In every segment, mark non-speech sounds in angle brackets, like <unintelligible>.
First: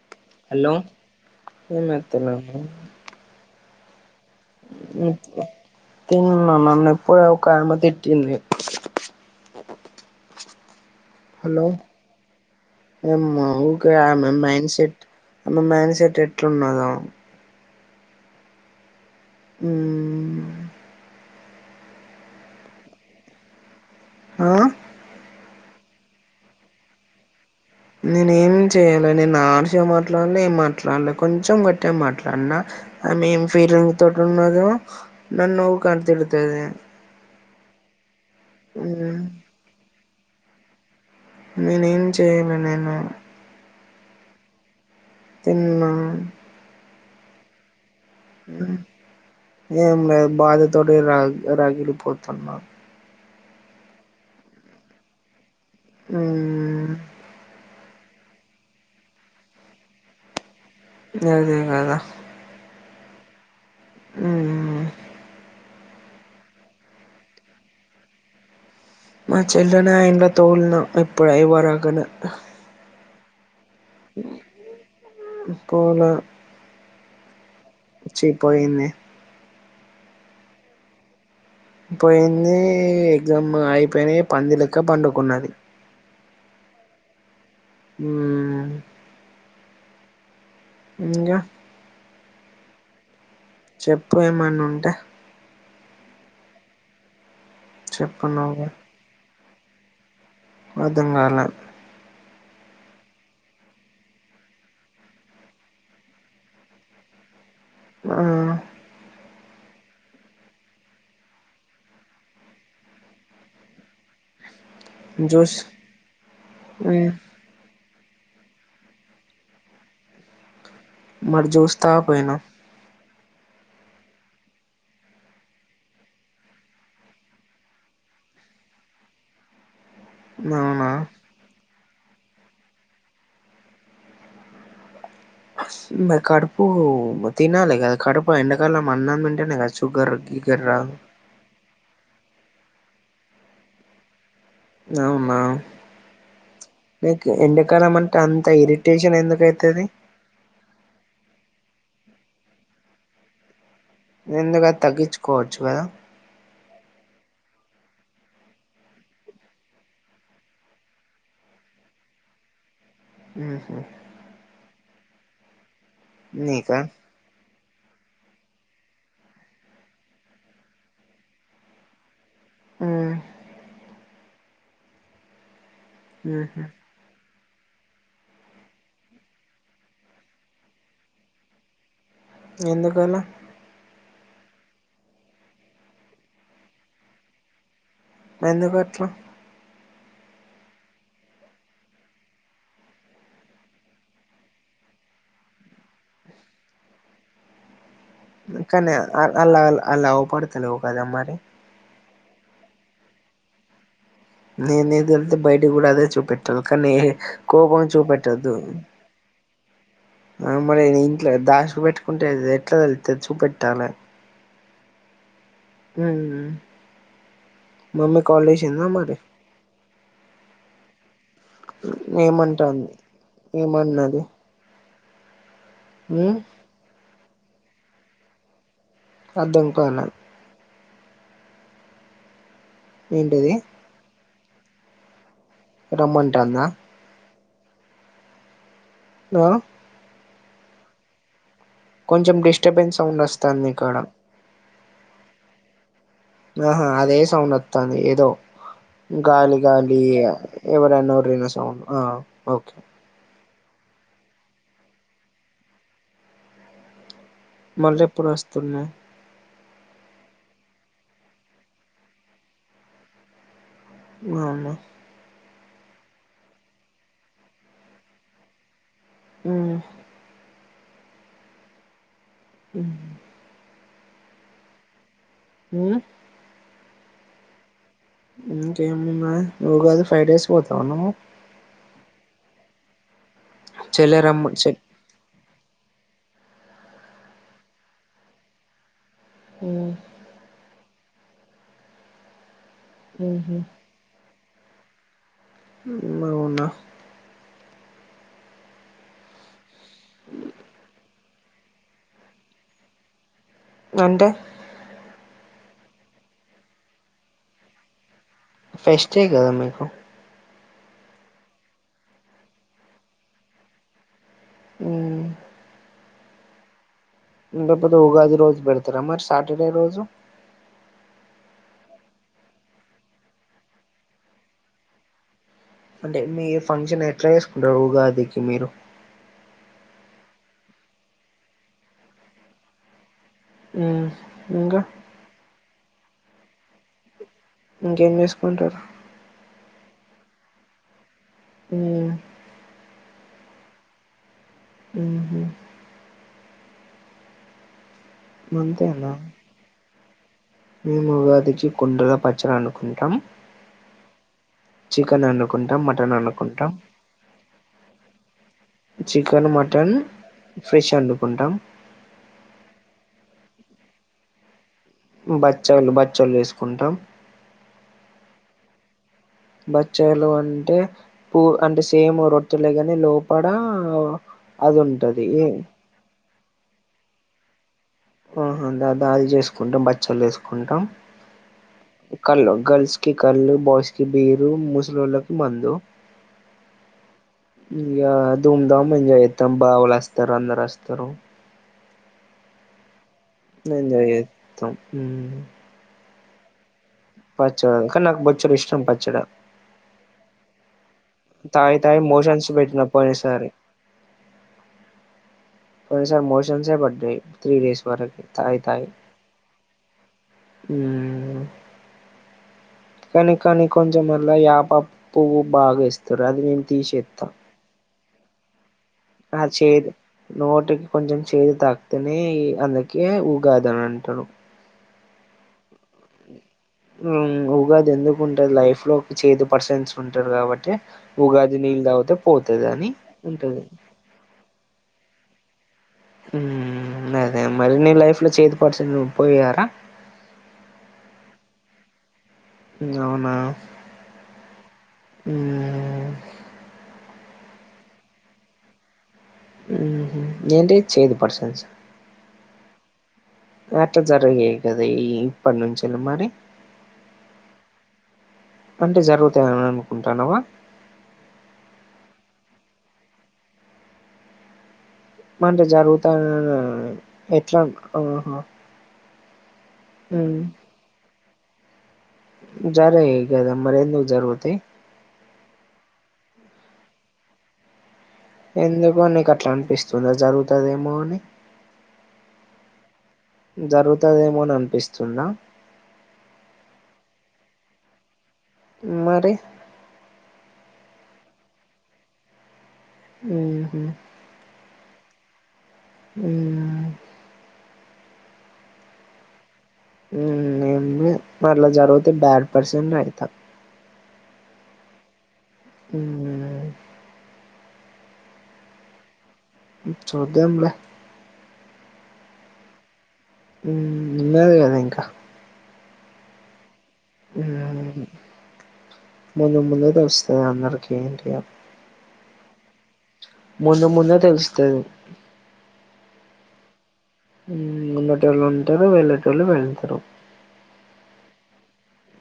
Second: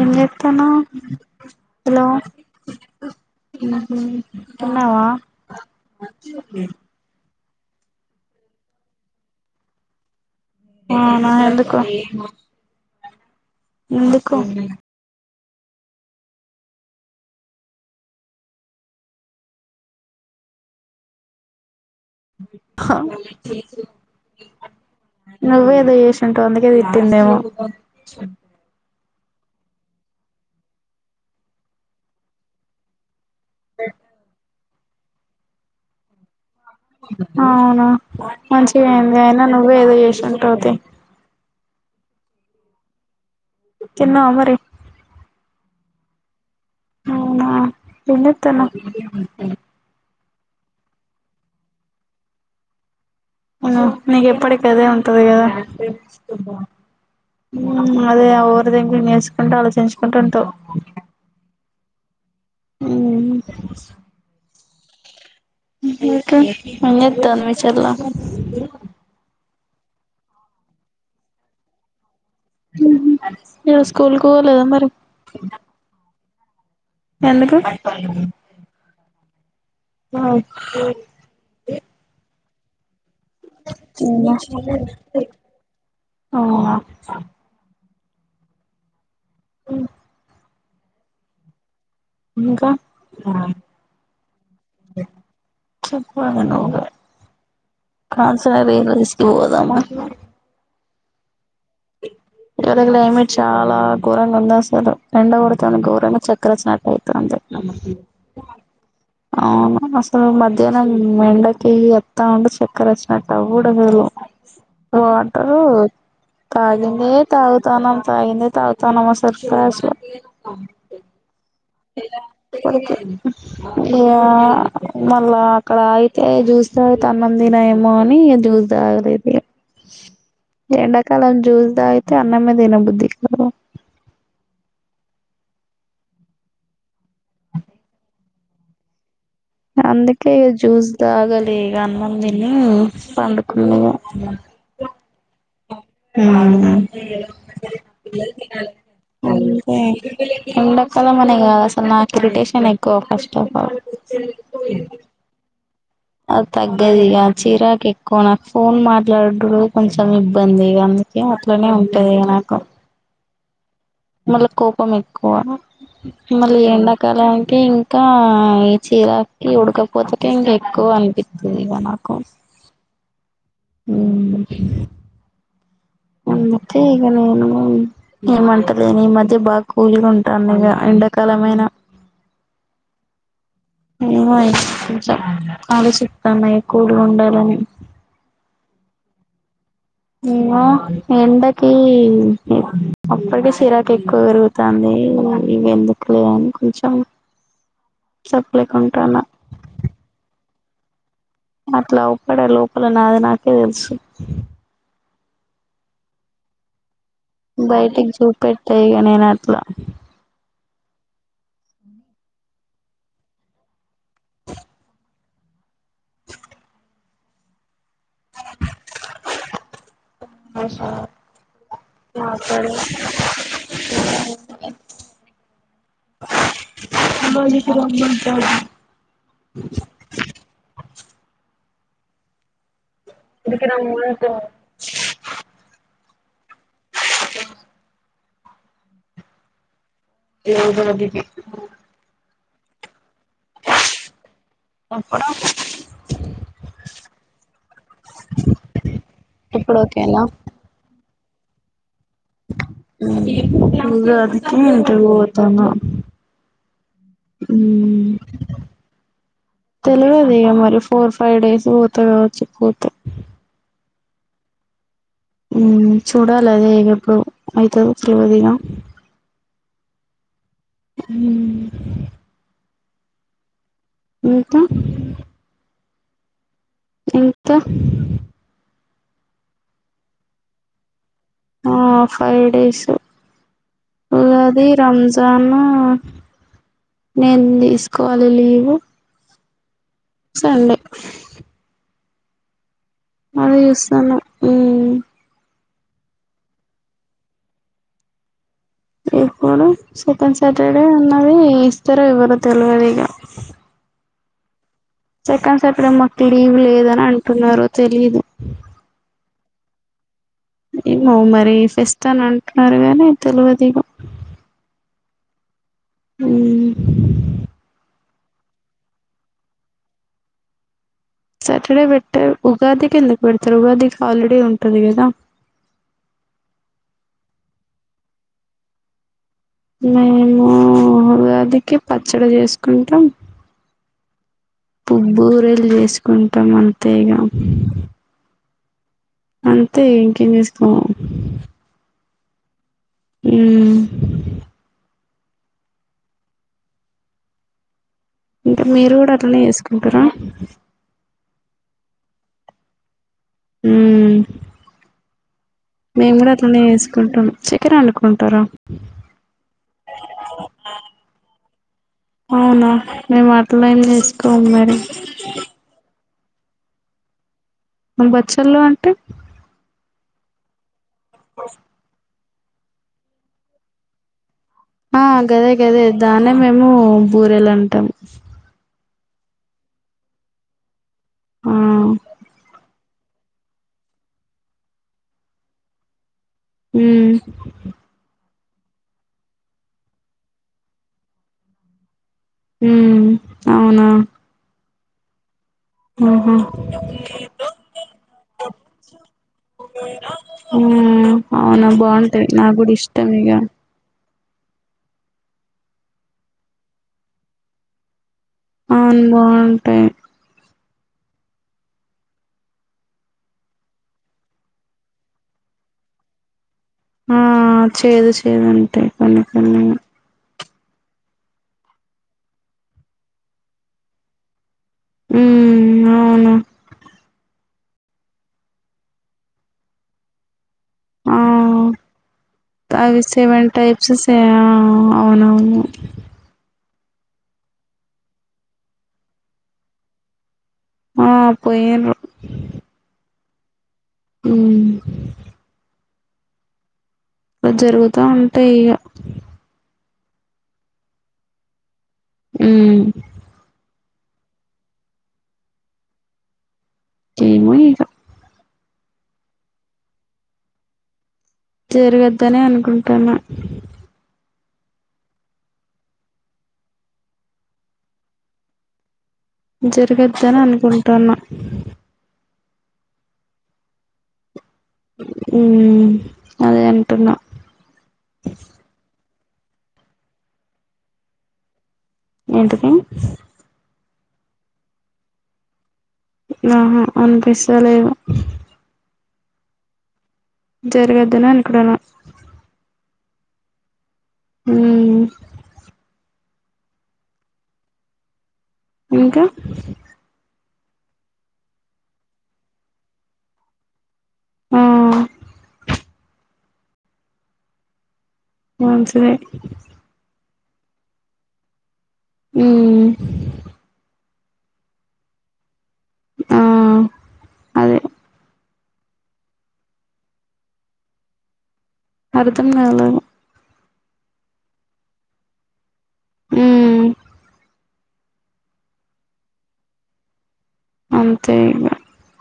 ఏం హలో చేత్తన్నావ్ ఏం హలో చేస్తున్నావు ఊహు తిన్నాన్ <inaudible> ప్పుడే ఒకామ తిట్టింది ఔనా ఎందుకో ఎమ్మా ఊకె ఆమె మైండ్ సెట్ అమ్మె మైండ్ సెట్ ఎట్లున్నదో ఊ ఆ నువ్వే ఏదో చేసింటావ్ అందుకేదది తిట్టిందేమో నేను ఏం చేయ అ నేను హర్ష గా మాట్లాడలే ఏం మాట్లాడలే కొంచెం గట్టటి మాట్లాడినా ఆ మేం ఫీలింగ్ తోటి ఉన్నదో నన్న నవ్వు <inaudible> అవునా మంచిగా అయింది అయినా నువ్వ ఏదో చేసి చెంటవుతే నేనే ఏం చేయలే నేను తిన్నావా మరి తిన్నా అవునా ఏం చేతనవ్ బాధ తోటి రాగి రాగిలుపోతున్నా నీకు ఎప్పటికి అదే ఉంటది కదా మ్మ్ అదే ఊరు దగం నేర్చుకుంటూ ఆలోచించుకుంటు ఉంటవు అదే కదా ఉమ్ ఆ ఏం చేస్తాతందీ మీ చెల్ల మా చెల్లనే అయంట తోలిన్నా ఎప్పుడుయి వరగను నను స్కూల్కి పోలేదా మరి ఎందుకు చ్చి పోయింది ఆ పోయి యింది జమ్ అయిపోయినా పంది లేక పండుకున్నది ఓ ఉమ్ ఉ ఇంకా ఇంకా చెప్పు ఏమన్నా ఉంటా చెప్పాలి నువ్వే చెప్పు కన్ నువ్వే సన్నా <inaudible> ఓదమా <inaudible> అర్థం కాల ఎవర క్లైమేట్ చాలా ఘోరంగా ఉంది అసలు ఎండ కొడతేని ఘోరంగా చక్క్రచ్చినటు అవుతు అంది నమ ఆ అవును అసలు మధ్యాహ్నం ఎండకి ఎత్తా ఉంటే చక్కెర వచ్చినట్టు అవ్వుడు అసలు జ్యూస్ వాటరు తాగింద తాగుతానుం తగిండే తగుతనం క్లాస్ లో మరి జ్యూస్ తగక పోయిన ఇ మళ్ళా అక్కడ అయితే చూస త అన్నం తినేమో అని చూస్ తాగతే అవునా ఎండాకాలం చూస్ ఇ అయితే అన్న మీదేనా బుద్ధి కడుపు తినాలి క కడుపు ఎండకాలం అన్న అందుకే ఈ జ్యూస్ ద ఆగలి ఈ అన్న పడుకున్నా అవునా నీకు ఎండాకాలం అంటే అంత ఇరిటేషన్ ఎందుకు అయితది ఎండకాల మనేన్నా ఇరిటేషన్ ఎక్కువ ఫస్ట్ ఆఫ్ ఆల్ ఎందుక తగ్గించుకోవచ్చు కదా తగ్గదు ఇక చీరాకు ఎక్కువ నాకు ఫోన్ మాట్లాడడు కొంచెం ఇబ్బందిక అందుకే అట్లనే ఉంటది ఇక నాకు ఉ మళ కోపం ఎక్కువ మళ నీకా ఎండాకాల అ ఇంకా ఈ చీరాకి ఉడకపోతేక ఇంకా ఎక్కువ అనిపిస్తుంది ఇవ నాకు ఆ వు ఉహు క నేను ఏమంటలే న ఈ మధ్య బాగా కూలీగా ఉంటాను ఇక ఎండాకాలమైన ఎందుకాల యి ఆలో చితాన్నాయి కూూడుండాల మ ఎందు పట్ం ఎండకి అప్పటికి సిరాకు ఎక్కువ పెరుగుతుంది ఇ ఎందుకులే కాని కొంచెం సప్పుడేక కానే ఉంటాన్న అలా అల్లా పడతు <inaudible> లోపడే లోపల నాది నాకే తెలుసు నేనేది వెళ్తే బయట కూడా అదే చూపెట్టాలి కానీ కోపం బయటికి చూప చూపెట్టొద్దు పెట్ట ఈగ నేనట్ల ఆ మరి ఇంట్లో దాచి పెట్టుకుంటే ఎట్లా తెలుస్తది చూపెట్టాలి హుహు మమ్మీ కాల్ చేసిందా మరి ఏమంటాంది ఏమన్నది హు <unintelligible> అర్థం కాలా ఏంటిది <unintelligible> <inaudible> రమ్మంటా <unintelligible> ఆ <inaudible> కొంచెం డిస్టర్బెన్స్ సౌండ్ వస్తుంది మీకడ అప్పుడు అప్పు ఆహా అదే సౌండ్ వత్తాంది ఏదో ఇప్పుడు గాలిగాలి ఎవరనో <inaudible> ఇ ఉగాదికి ఇంటికి పోతాండా మళ్ళ ఎప్పుడు వస్తున్నావు తెలియదు ఇగా మరి ఫోర్ ఫైవ్ డేస్ పోతా కావచ్చు పోతే మా అమ్మ చూడాలి అదే ఎప్పుడు అవుతుంది తెలవదిగా హా హు ఉ ఎంత ఉ ఎంత ఏమున్నది ఉగాది ఫైవ్ డేస్ పోతున్నావా హ ఫైవ్ డేసు చెల్లె రమ్మ అల్లాది చె రంజాన్ నేను తీసుకోవాలి లీవు ఉ సండే ఉహు మరి చూస్తున్న హు అవున్నా ఏక్కనా సెకాండ్ సాటర్డే అ సెకను అది ఇస్తార ఇవరు తెలియదు ఇక అంద సక్కండ సాటర్డే మాకు లీవ్ లేదని అంటున్నారో తెలీదు ఫెస్టే కదా మీకు ఏమో మరి ఫెస్ట అని అంటున్నారు నీ తెలివదిగ అ ఉ ఇ పతే ఉగాది రోజు పెడతార అ మరి సటర్డే రోజు సాటర్డే పెట్టే ఉగాదికి ఎందుకు పెడతారు ఉగాదికి హాలిడే ఉంటుంది కదా అంటే మీ ఫంక్షన్ ఎట్లా చేసుకుంటారు ఉగాదికి మీరు మేము ఉగాదికి పచ్చడి చేసుకుంటాం ఆ పుబ్్బు రెల్వేస్ తీసుకుంటాం అంతే ఇక ఇంకేం చేసుకుంటారు అంతే ఇంకేం చేసుకోము ఉమ్ ఉమ్ ఉహు ఇంకా మీరు అంతేనా కూడా అట్లానే చేసుకో క్కర మేం ఉగాదికి కుండర పచ్చడ అండుకుంటాం ఉమ్ చికనండు మేము కూడా అట్లానే ఎసుకుంటాం చక్కెర అడుకుంటారా చికెన్ మటన్ ఫిష్ వండుకుంటాం అవునా మేము అట్లం వేసుకోమరి బచ్చాళు బ చ్చలు చేసుకుంటాం మన బచ్చల్లో అంటే బచ్చలు అంటే పూ అంటే సేమ్ రొట్ ట్టె లేగని లోపడ ఆ గదే గదే దాన్నే మేము బూరేలంటాం దలి చేసుకుంటాం బచ్చలు చే సుకుంటాం ఆ కల్లో గర్ల్స్ కి కళ్ళు బాస్కి బీరు ముసలోళ్ళకి మందు ఉమ్ ధూమధామ్ ఇంజేయ్ చెత్తం బావలస్తర్ అంధరస్తారు ఉమ్ అవునా తం ఉమ్ ఆ హ పచ్చడ కని నాకు బొచ్చడు ఇష్టం పచ్చడ అవునా ఉ అవునా తాగి తాగి బాగుంటాయి నా మోషన్స్ కూడా పెట్టిన ఇష్టం ఇగ పోయినసారి పోయిన సార్ మోషన్స్ పడ్డయి త్రీ డేస్ వరకి తాగి తాగి అవును బావుంటాయి ఉమ్ కానీ కానీ కొంచమళ్ళ యాప పువ్వు బాగా ఎస్తరు అది ఆ తీసేత్తా చేేదు చే లేదంటే సన్న ఆ సన్నగా చేదు నోటికి కొంచెం చేదు తాకితేనే అందుకే ఊగాదన అంటాను ఉ అవును ఉఊగాది ఎందుకుంటది లైఫ్ లో ఒక చేదు పర్సన్స్ ఉంటారు కాబట్టి ఆ ఉగాది నీళ్ళ తావుతే పోతుది అని అవి సెవెన్ ఉంటది టైప్స్ సే ఆ అవునవును అదే మరి న లైఫ్ లో చేదు పర్సన్ పోయిారా పోయిను అవునా ఉ అలా జరుగుతా ఉంటాయి ఇక ఏంటి చేదు పర్సన్స్ సార్ అ ఏట్ట జరగ కదా ఇప్ప నుంచిల మరి ఏమోంక్ అంటే జరుగుతాని అనుకుంటానువా జరగద్దని అనుకుంటాను మంటే జరుగుతా ఎట్లా ఆహ జరగద్దని అనుకుంటును ఇ జర ఏ క అరి అందుకు జరుగుయాయ్ ఉ అదే అనుంటన్నా ఎందుకు నీకు అట్లా అనిపిస్తుంది జరుగుతుదేమో అని ఏంటికి జరుగుతుదేమోని అనిపిస్తున్నా ఆహా అనిపిస్తడలేదు మరి జరగదుని అను కూడాడ ఆ హ ఆ ఇంకా ఏ మరళ జరుగుతే బ్యాడ్ పర్సన్ అయితా ఆ అ మంచిదే చూదాంలే ఉ నిన్నది నీకా ఆ అదే మూందు మూంద తెలుస్తది అందరికి ఆంటీఆని అర్ధం నల ముందు ముందు తెలుస్తారు హ ఉన్నట వాళ్ళు ఉంటారు వెళ్ళేట వాళ్ళు వెళ్తారు అ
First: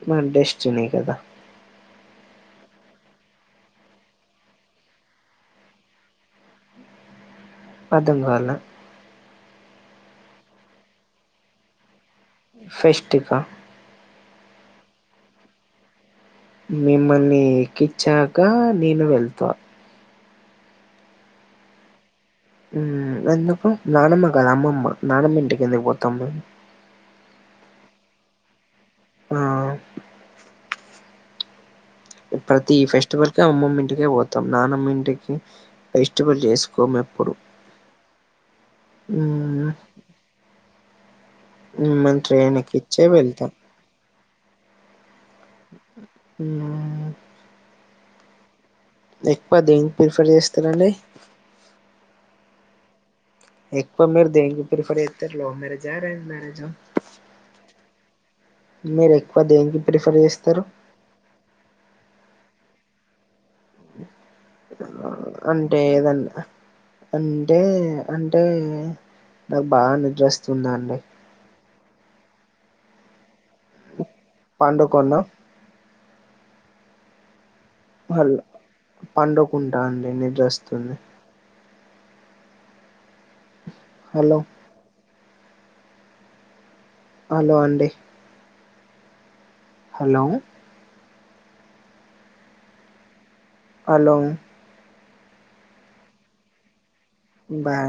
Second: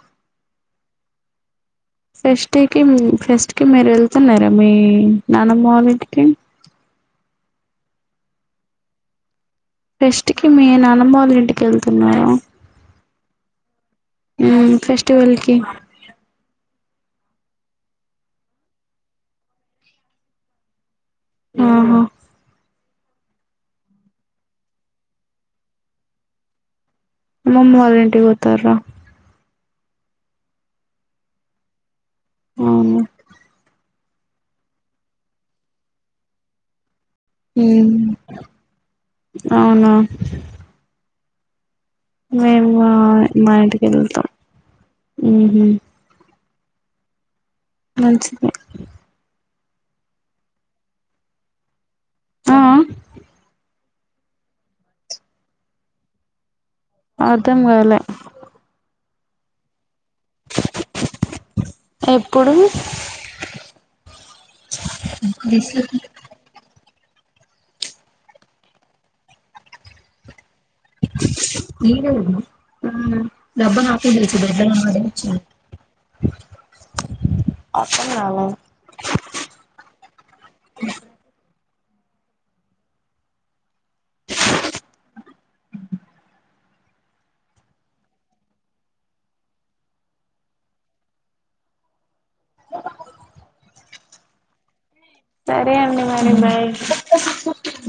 మన దిష్టినీ కదా ఫస్ట్కి ఫస్ట్ కి మీరు వెళ్తున్నారా మీ నాన్నమలుంటికి అథం కాల ఫెస్ట్ కి మీ నాన్నబాళ ఇంటికి వెళ్తు ఉన్నా అఫటికా ఫెస్టివల్కి మిమ్మల్ని ఎక్కించాక నేను వెళ్తా ఆహా అప్పు నానమ్మ కాదదు అమ్మమ్మా నానమ్మంటికి ఎందుకు పోతా మ మమ్మ్ ఆరు గంటకి గతార ఆ! ప్రతి అవును ఫెస్టివల్ కి అమ్మమ్ ఇకే పోతాం నాన ఇంటికి ఫెస్టివల్ చేసుకో హ్మ్. అవునా ట్రైన్ మేము ఎక్కిచ్చే వెళ్తాం. మా ఇంటికి వెళతాం ఆహ ఆ మంచి ఎ పద ప్రిఫర్ చేస్తారడి ఆ ఎకు మీరు దేంగ పఫరతే లో మరజ్రార మజ అర్థం కాల మీరు ఎక్కువ దేనికి ప్రిఫర్ చేస్తారు ఏప్పుడు అంటే ఏదన్నా అంటే అంటే నాకు బాగా నిద్ర వస్తుంది సున్నా అయితే మీర డబ్బా నాఫ లేసి పండుకున్నా డబ్బచ్చ మళ్ళ పడుకుంటా అండి నిద్రస్తుంది హలో హలో అండి హలో పలం సరే అండి మరి బాయ బా